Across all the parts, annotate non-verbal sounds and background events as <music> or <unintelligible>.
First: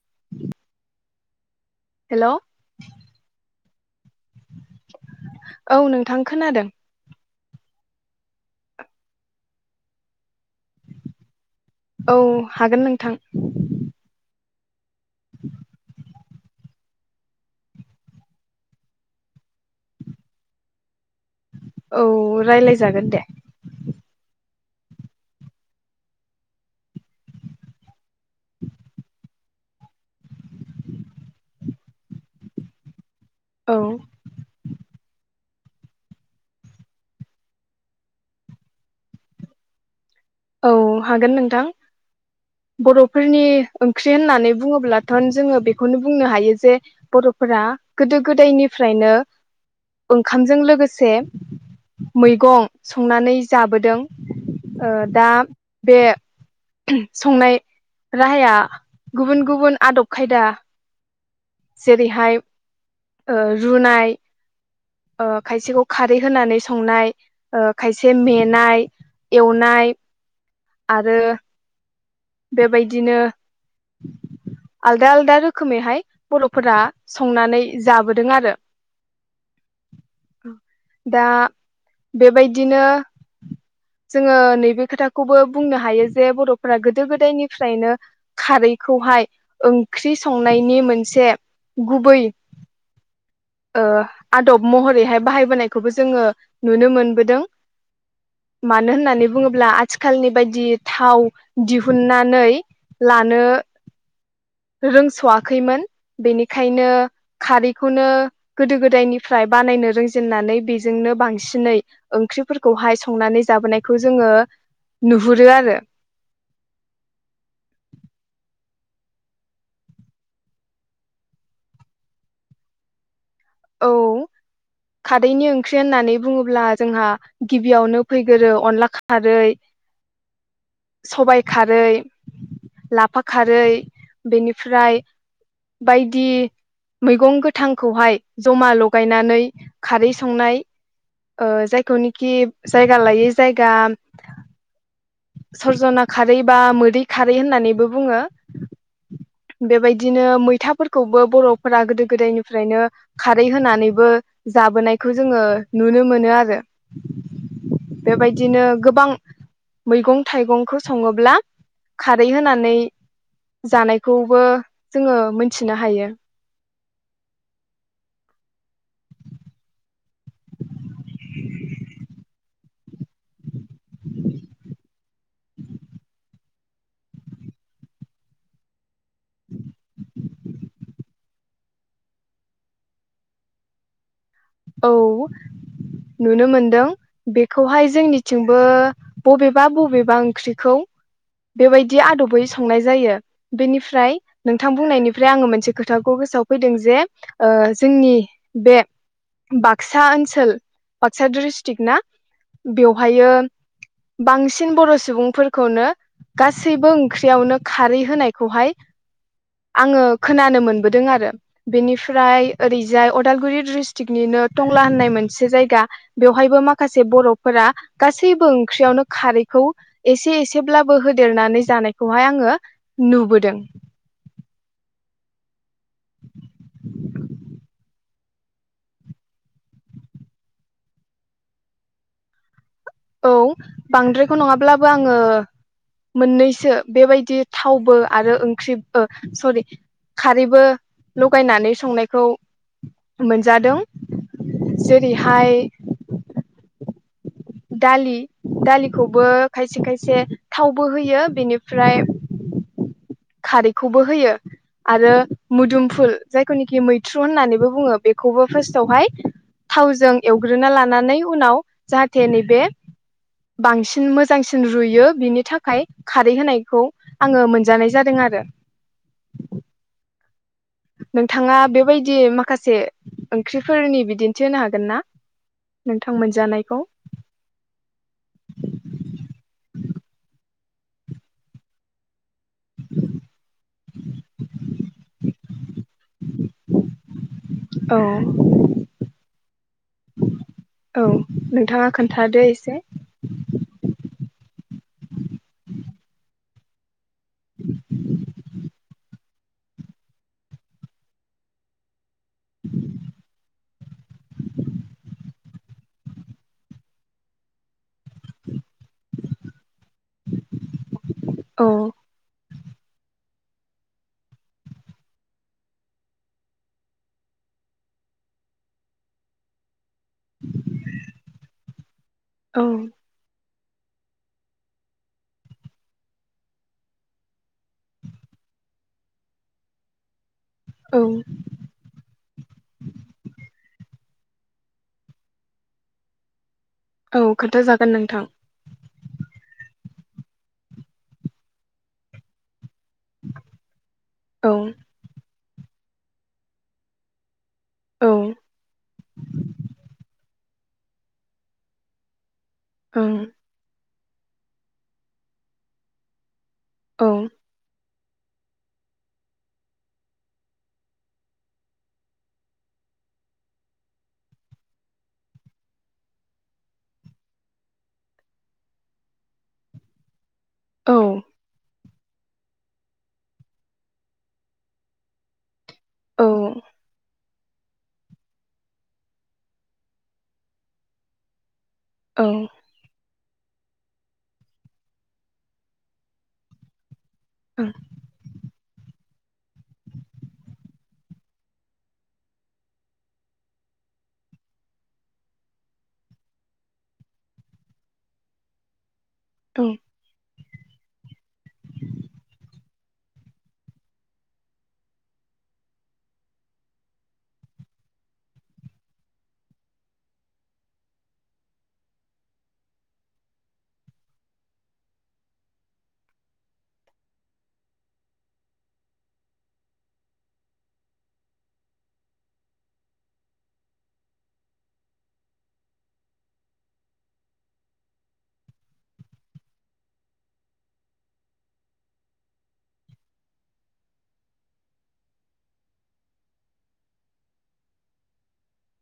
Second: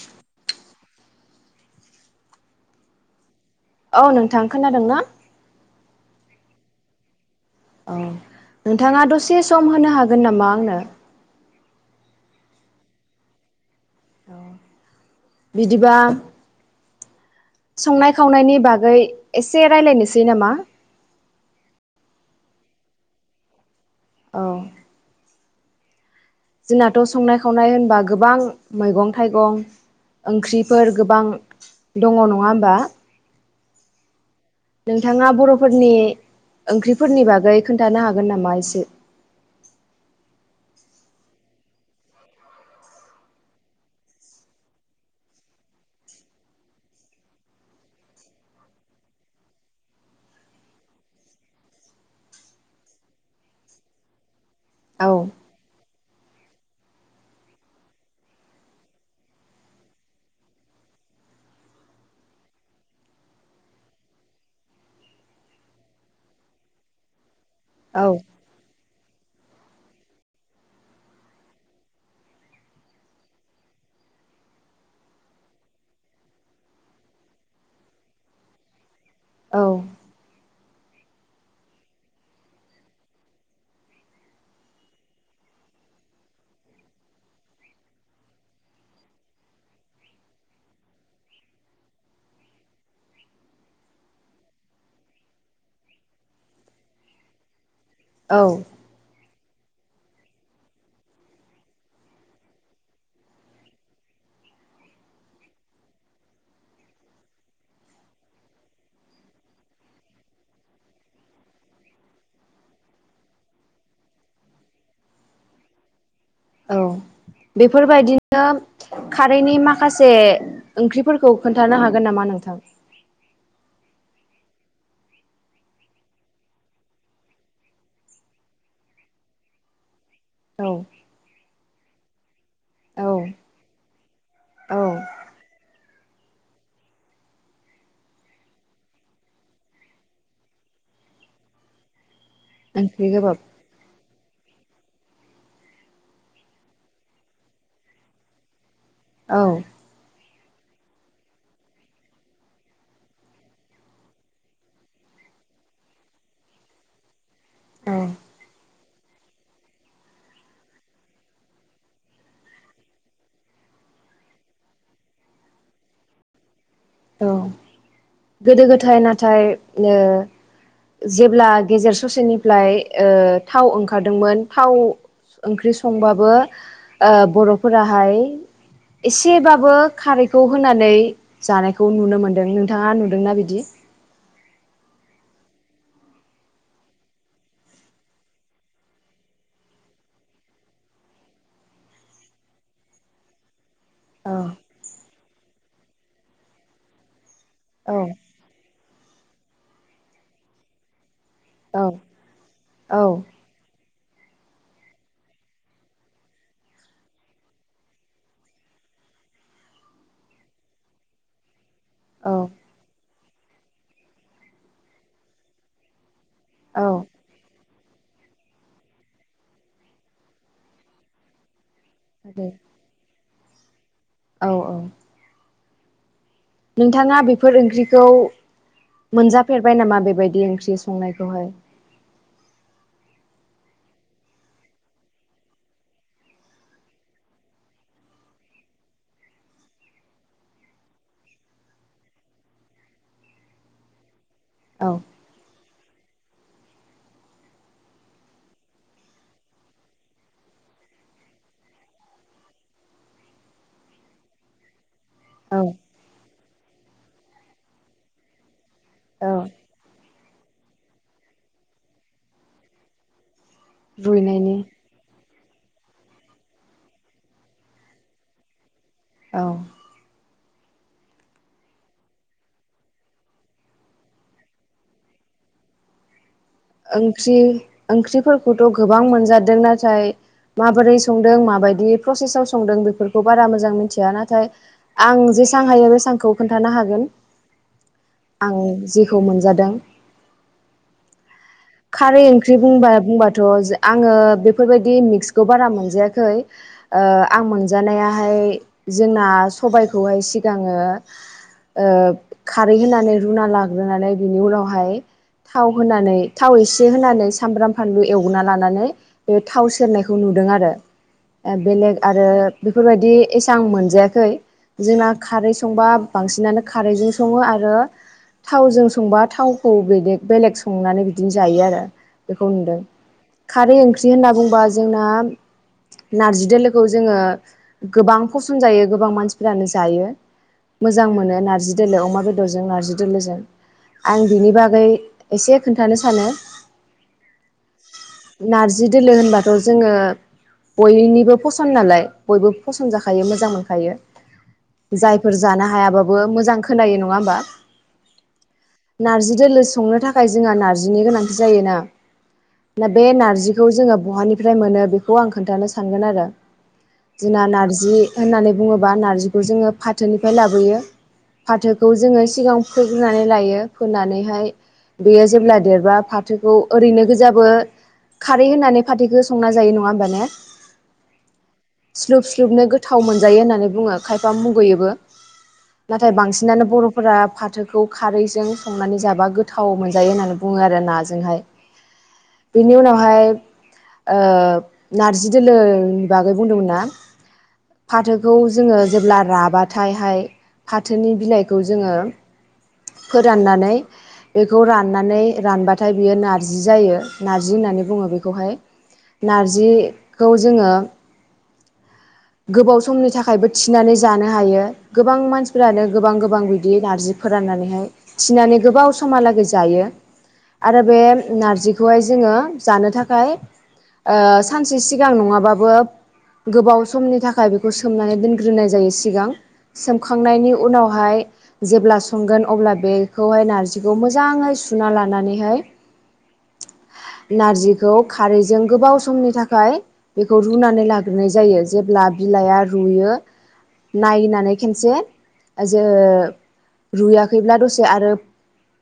<unintelligible> हेल' औ नोंथां खोनादों ना औ नोंथां खोनादों औ नोंथाङा दसे सम होनो हागोन नामा आंनो औ हागोन नोंथां बिदिबा संनाय खावनायनि बागै एसे रायलायनोसै नामा औ रायलायजागोन दे औ जोंनाथ' संनाय खावनाय होनबा गोबां मैगं थाइगं ओंख्रिफोर गोबां दङ नङा होमबा औ नोंथाङा बर'फोरनि ओंख्रिफोरनि बागै खोन्थानो हागोन नामा एसे <unintelligible> औ हागोन नोंथां बर'फोरनि ओंख्रि होननानै बुङोब्लाथ' जोङो बेखौनो बुंनो हायो जे बर' फोरा गोदो गोदायनिफ्रायनो ओंखामजों लोगोसे मैगं संनानै जाबोदों ओ औ दा बे संनाय राहाया गुबुन गुबुन आदब खायदा जेरैहाय रुनाय, खायसेखौ खारै होनानै संनाय औ खायसे मेनाय एवनाय आरो बेबायदिनो आलदा आलदा रोखोमैहाय बर'फोरा संनानै जाबोदों आरो औ दा बेबायदिनो जोङो नैबे खोथाखौबो बुंनो हायो जे बर'फोरा गो गोदो गोदायनिफ्रायनो खारैखौहाय ओंख्रि संनायनि मोनसे गुबै <inaudible> ओ आदब महरैहाय बाहायबोनायखौबो जोङो नुनो मोनबोदों। औ मानो होननानै बुङोब्ला ब्ला आथिखालनि बायदि थाव दिहुननानै लानो रोंस'वाखैमोन बेनिखायनो खारैखौनो गोदो गोदायनिफ्राय बानायनो रोंजेननानै बेजोंनो बांसिनै ओंख्रिफोरखौहाय संनानै जोनायखौ जोङो नुहुरो आरो औ बेफोरबायदिनो खारैनि माखासे ओंख्रिफोरखौ खोन्थानो हागोन नामा नोंथां? औ <inaudible> खारैनि ओंख्रि होननानै बुङोब्ला जोंहा गिबियावनो फैगोरो अनला खारै औ सबायाइ खारै, लाफा औ खारै, औ बेनिफ्राय बायदि मैगं गोथांखौहाय जमा लगायनानै खारै संनाय ओ जायखौनि कि जायगा ओंख्रि लायै गोबाब जायगा सरजना खारै बा मोदै खारै होननानैबो बुङो। औ बेबायदिनो मै फिथाफोरखौबो बर'फोरा गोदो गोदायनिफ्रायनो खारै होनानैबो जाबोनायखौ जोङो नुनो मोनो आरो औ बेबायदिनो गोबां मैगं थाइगंखौ सङोब्ला खारै होनानै जानायखौबो जोङो मोनथिनो हायो। औ गोदो गोथाय नाथाय ओ जेब्ला गेजेर ससेनिफ्लाय ओ थाव ओंखारदोंमोन थाव ओंख्रि संबाबो ओ बर'फोराहाय एसेबाबो खारैखौ होनानै जानाय खौ नुनो मोन्दों नोंथाङा नुदोंना बिदि? औ नुनो मोनदों बेखौहाय जोंनिथिंबो बबेबा बबेबा ओंख्रिखौ बेबायदि आदबयै संनाय जायो बेनिफ्राय औ ओमफ्राय नोंथां बुंनायनिफ्राय आङो मोनसे खोथाखौ गोसोआव फैदों जे औ जोंनि बे बाक्सा ओनसोल बाक्सा औ डिस्ट्रिक ना बेवहायो बांसिन बर' सुबुंफोरखौनो गासैबो ओंख्रियावनो खारै होनायखौहाय आङो खोनानो मोनबोदों आरो औ बेनिफ्राय ओरैजाय अदालगुरि द्रिस्ट थिकनिनो टंला होननाय मोनसे जायगा बेवहायबो औ माखासे बर'फोरा गासैबो ओंख्रियावनो खारैखौ एसे एसेब्लाबो होदेरनानै जानाय खौहाय आङो नुबोदों। औ औ नोंथाङा बेफोर ओंख्रिखौ मोनजाफेरबाय नामा बेबायदि ओंख्रि संनायखौहाय औ बांद्रायखौ नङाब्लाबो आङो मोननैसो बेबायदि थावबो आरो ओंख्रि ओ सरि खारैबो लगायनानै संनायखौ मोनजादों । औ जेरैहाय दालि दालिखौबो खायसे खायसे थावबो होयो बेनिफ्राय <inaudible> खारैखौबो होयो आरो औ मोदुमफुल जायखौनिखि मैथ्रु होननानैबो बुङो बेखौबो फार्स्टावहाय औ थावजों एवग्रोना लानानै उनाव जाहाथे नैबे बांसिन रुइनायनि मोजांसिन रुयो बिनि थाखाय खारै होनायखौ आङो मोनजानाय जादों आरो औ नोंथाङा बेबायदि माखासे ओंख्रिफोरनि बिदिन्थि होनो हागोन ना? नोंथां मोनजानाय ओंख्रि ओंख्रिफोरखौथ' गोबां मोनजादों नाथाय माबोरै संदों माबायदि प्रसेसआव संदों बेफोरखौ बारा मोजां मिथिया नाथाय आं जेसां हायो बे सांखौ खोन्थानो हागोन। औ आं जिखौ मोनजादों औ नोंथाङा खारै खोन्थादो ओंख्रि एसे बुंबा बुंबाथ' आङो बेफोरबायदि मिक्सखौ बारा मोनजायाखै ओ मोनजानायाहाय जोंना सबायखौहाय सिगाङो ओ खारै होनानै रुना लाग्रोनानै बेनि उनावहाय थाव होनानै थाव एसे होनानै सामब्राम फानलु एवगना लानानै बे थाव सेरनायखौ नुदों आरो औ बेलेग आरो बेफोरबायदि एसेबां मोनजायाखै जोंना खारै संबा बांसिनानो खारैजों सङो आरो थावजों संबा थावखौ बेलेग- बेलेग संनानै -' बिदिनो जायो आरो बेखौ औ नुदों खारै ओंख्रि होनना बुंबा जोंना नारजि दोलोखौ जोङो गोबां फसन जायो गोबां मानसिफोरानो जायो औ मोजां मोनो नार्जि दोलो अमा बेदरजों नार्जि दोलोजों आं बिनि बागै एसे खोन्थानो सानो औ खोन्थ जागोन नोंथां नारजि दोलो होनबाथ' जोङो बयनिबो फसन्द नालाय बयबो फसन जाखायो मोजां मोनखायो औ जाय फोर जानो हायाबाबो मोजां खोनायो नङा होमबा औ ओं नारजि दोलो संनो थाखाय जोंहा नार्जिनि गोनांथि जायोना ना बे नार्जिखौ जोङो बहानिफ्राय मोनो बेखौ आं खोन्थानो सानगोन आरो औ जोंना नार्जि होननानै बुङोब्ला नार्जिखौ जोङो फाथोनिफ्राय लाबोयो फाथोखौ जोङो सिगां फोग्रोनानै लायो फोनानैहाय बेयो जेब्ला देरबा फाथोखौ ओरैनो गोजाबो खारै होननानै फाथैखौ संना जायो नङा होमबा ने औ स्लुब- स्लुबनो गोथाव मोनजायो होननानै बुङो खायफा मुगैयोबो नाथाय औ बांसिनानो बर'फोरा फाथोखौ खारैजों संनानै जाबा गोथ- आव मोनजायो होननानै बुङो आरो नाजोंहाय औ बेनि उनावहाय ओ नारजि दोलो बागै बुंदोंमोन ना औ फाथोखौ जोङो जेब्ला राबाथायहाय फाथोनि बिलाइखौ जोङो फोराननानै बेखौ राननानै रानबाथाय बियो नारजि जायो नारजि होननानै बुङो बेखौहाय औ नारजिखौ जोङो गोबाव समनि थाखायबो थिनानै जानो हायो गोबां मानसिफोरानो गोबां गोबां बिदि नारजि फोराननानै नैहाय थिनानै गोबाव समहालागै जायो आरो बे नारजिखौहाय जोङो जानो थाखाय ओ सानसे सिगां नङाबाबो गोबाव समनि थाखाय बेखौ सोमनानै दोनग्रोनाय जायो सिगां सोमखांनायनि उनावहाय जेब्ला संगोन अब्ला बेखौहाय नारजि मोजाङै सु लानानैह नारजिखौ खारैजों गोबाव समनि थाखाय बेखौ रुनानै लाग्रोनाय जायो जेब्ला बिलाइआ रुयो नायनानै खेनसे जो रुयाखैब्ला दसे आरो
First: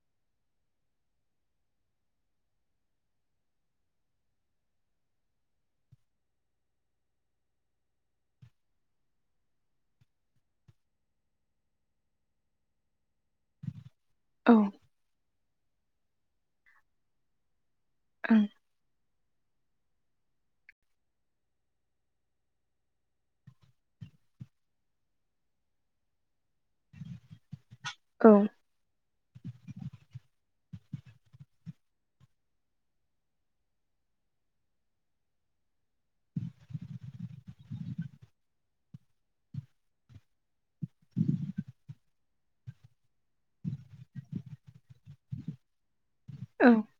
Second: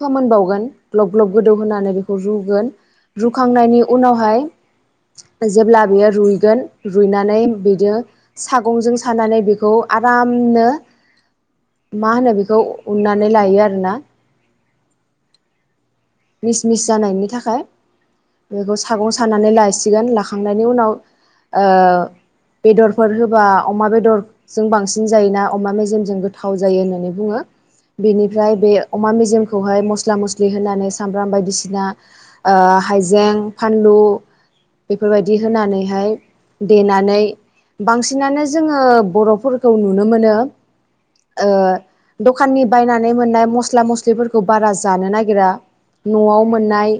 फोमोनबावगोन ग्लब ग्लब गोदौ होनानै बेखौ रुगोन रुखांनायनि उनावहाय जेब्ला बेयो रुइगोन रुइनानै बिदि सागंजों सानानै बेखौ आरामनो मा होनो बेखौ उन्नानै लायो आरोना औ मिस मिस जानायनि थाखाय औ बेखौ सागं सानानै लासिगोन लाखांनायनि उनाव ओ बेदरफोर होबा अमा बेदरजों बांसिन जायोना अमा मेजेमजों गोथाव जायो होननानै बुंङो औ बेनिफ्राय बे अमा मेजेमखौ म म्ला मस्लि होनानै सामब्राम बायदिसिना ओ हाइजें फानलु बेफोरबायदि होनानैहाय देनानै बांसिनानो जोंङो बर'फोरखौ नुनो मोनो ओ दखाननि बायनानै मोननाय मस्ला मस्लिफोरखौ खौ बारा जानो नागिरा नआव मोननाय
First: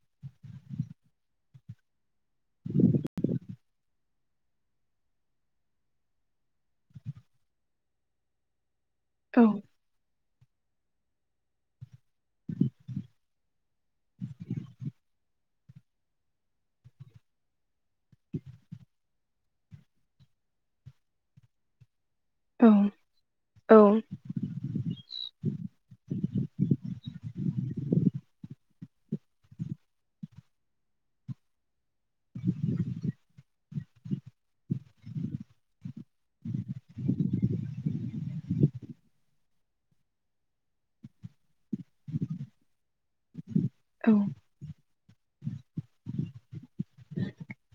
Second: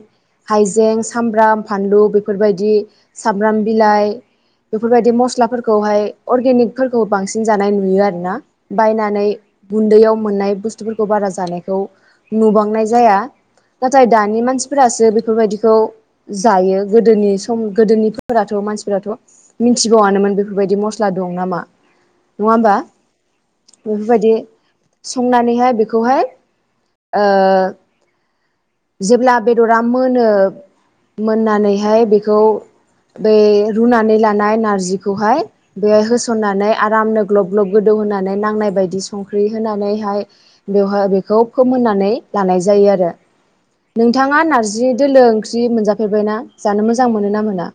हाइजें सामब्राम फानलु बेफोरबायदि सामब्राम बिलाइ बेफोरबायदि मस्लाफोरखौहाय अर्गेनिकफोरखौ बांसिन जानाय नुयो आरो ना बायनानै गुन्दैयाव मोननाय बुस्थुफोरखौ बारा जानायखौ नुबांनाय जाया नाथाय दानि मानसिफोरासो बेफोरबायदिखौ जायो गोदोनि सम गोदोनिफोराथ' मानसिफोराराथ मिथिबावनोमोन बेफोरबायदि मस्ला दं नामा नङा औ होमबा औ बेफोरबायदि संनानैहाय बेखौहाय ओ जेब्ला बेदरा मोनो मोननानैहाय बेखौ बे रुनानै लानाय नारजिखौहाय बेहाय होसननानै आरामनो ग्लब ग्लब गोदौ होनानै नांनाय बायदि संख्रि होनानैहाय बेहाय बेखौ फोमोननानै लानाय जायो आरो नोंथाङा नार्जि दोलो ओंख्रि मोनजाफैबायना जानो मोजां मोनो ना मोना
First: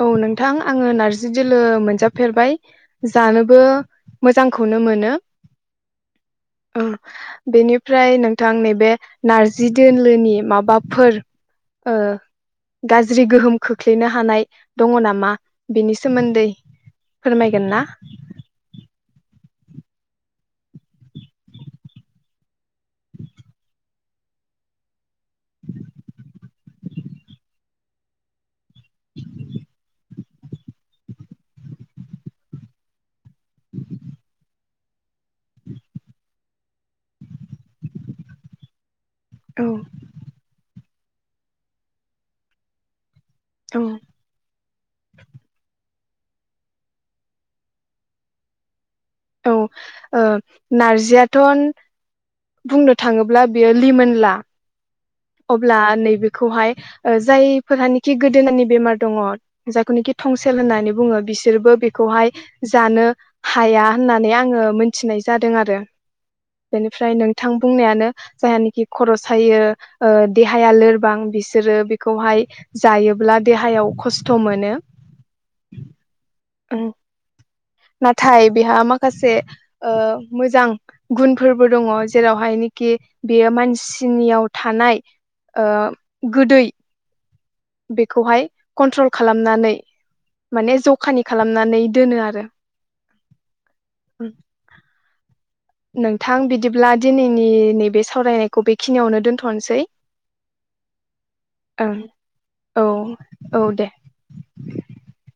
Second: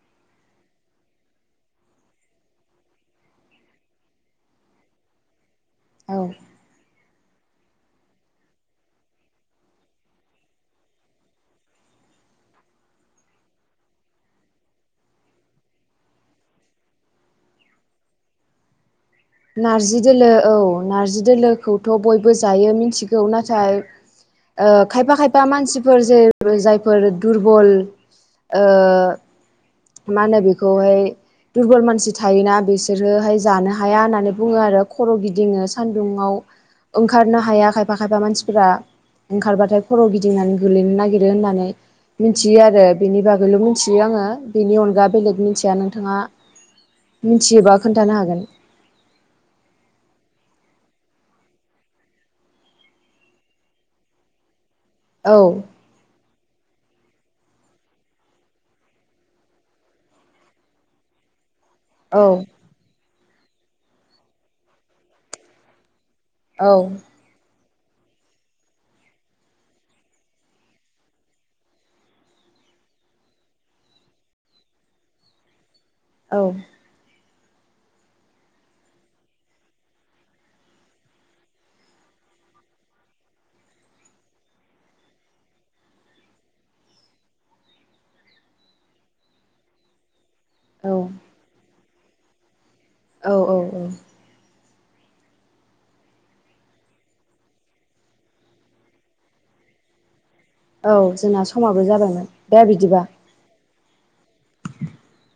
औ नोंथां आंङो नारजि दोलो मोनजाफेरबाय जानोबो मोजांखौनो मोनो औ उम बेनिफ्राय नोंथां नैबे नारजि दोलोनि माबाफोर ओ गाज्रि गोहोम खोख्लैनो हानाय दङ नामा बेनि सोमोन्दै फोरमायगोन ना नार्जि दोलो औ नार्जि दोलोखौथ' बयबो जायो मिथिगौ नाथाय ओ खायफा खायफा मानसिफोर जेर जायफोर दुरबल ओ मा होनो बेखौहाय दुरबल मानसि थायोना बिसोरोहाय जानो हाया ना आरो खर' गिदिङो सान्दुुंङाव ओंखारनो हाया खायफा खायफा मानसिफोरा औ ओंखारबाथाय खर' गिदिंनानै गोलैनो नागिरो होननानै मिनथियो आरो बेनि बागैल' औ मिथियो आंङो बेनि अनगा बेलेग मिथिया नों नोंथांङा मिनथियोबा खोन्थानो हागोन औ ओ नारजि याथन बुंनो थांङोब्ला बेयो लिमोनला औ अब्ला नैबेखौहाय ओ जायफोरहानिखि गोदोननि बेमार दङ जायखौनिखि थंसेल होननानै बुङो बिसोरबो औ बेखौहाय जानो हाया होननानै आंङो मोनथिनाय जादों आरो औ बेनिफ्राय नोंथां बुंनायानो जायहानोखि खर' सायो ओ देहाया लोरबां बिसोरो बेखौहाय जायोब्ला देहायाव खस्थ' मोनो औ उम नाथाय बेहा माखासे ओ मोजां गुनफोरबो दंङ जेरावहाय कि बेयो मानसिनियाव थानाय ओ गोदै बेखौहाय कन्ट्रल खालामनानै माने औ जखानि खालामनानै दोनो आरो औ औ औ नोंथां बिदिब्ला दिनैनि नैबे सावरायनायखौ बेखिनियावनो दोन्थ'नोसै। औ जोंना समाबो जाबायमोन दे औ बिदिबा औ दे <unintelligible>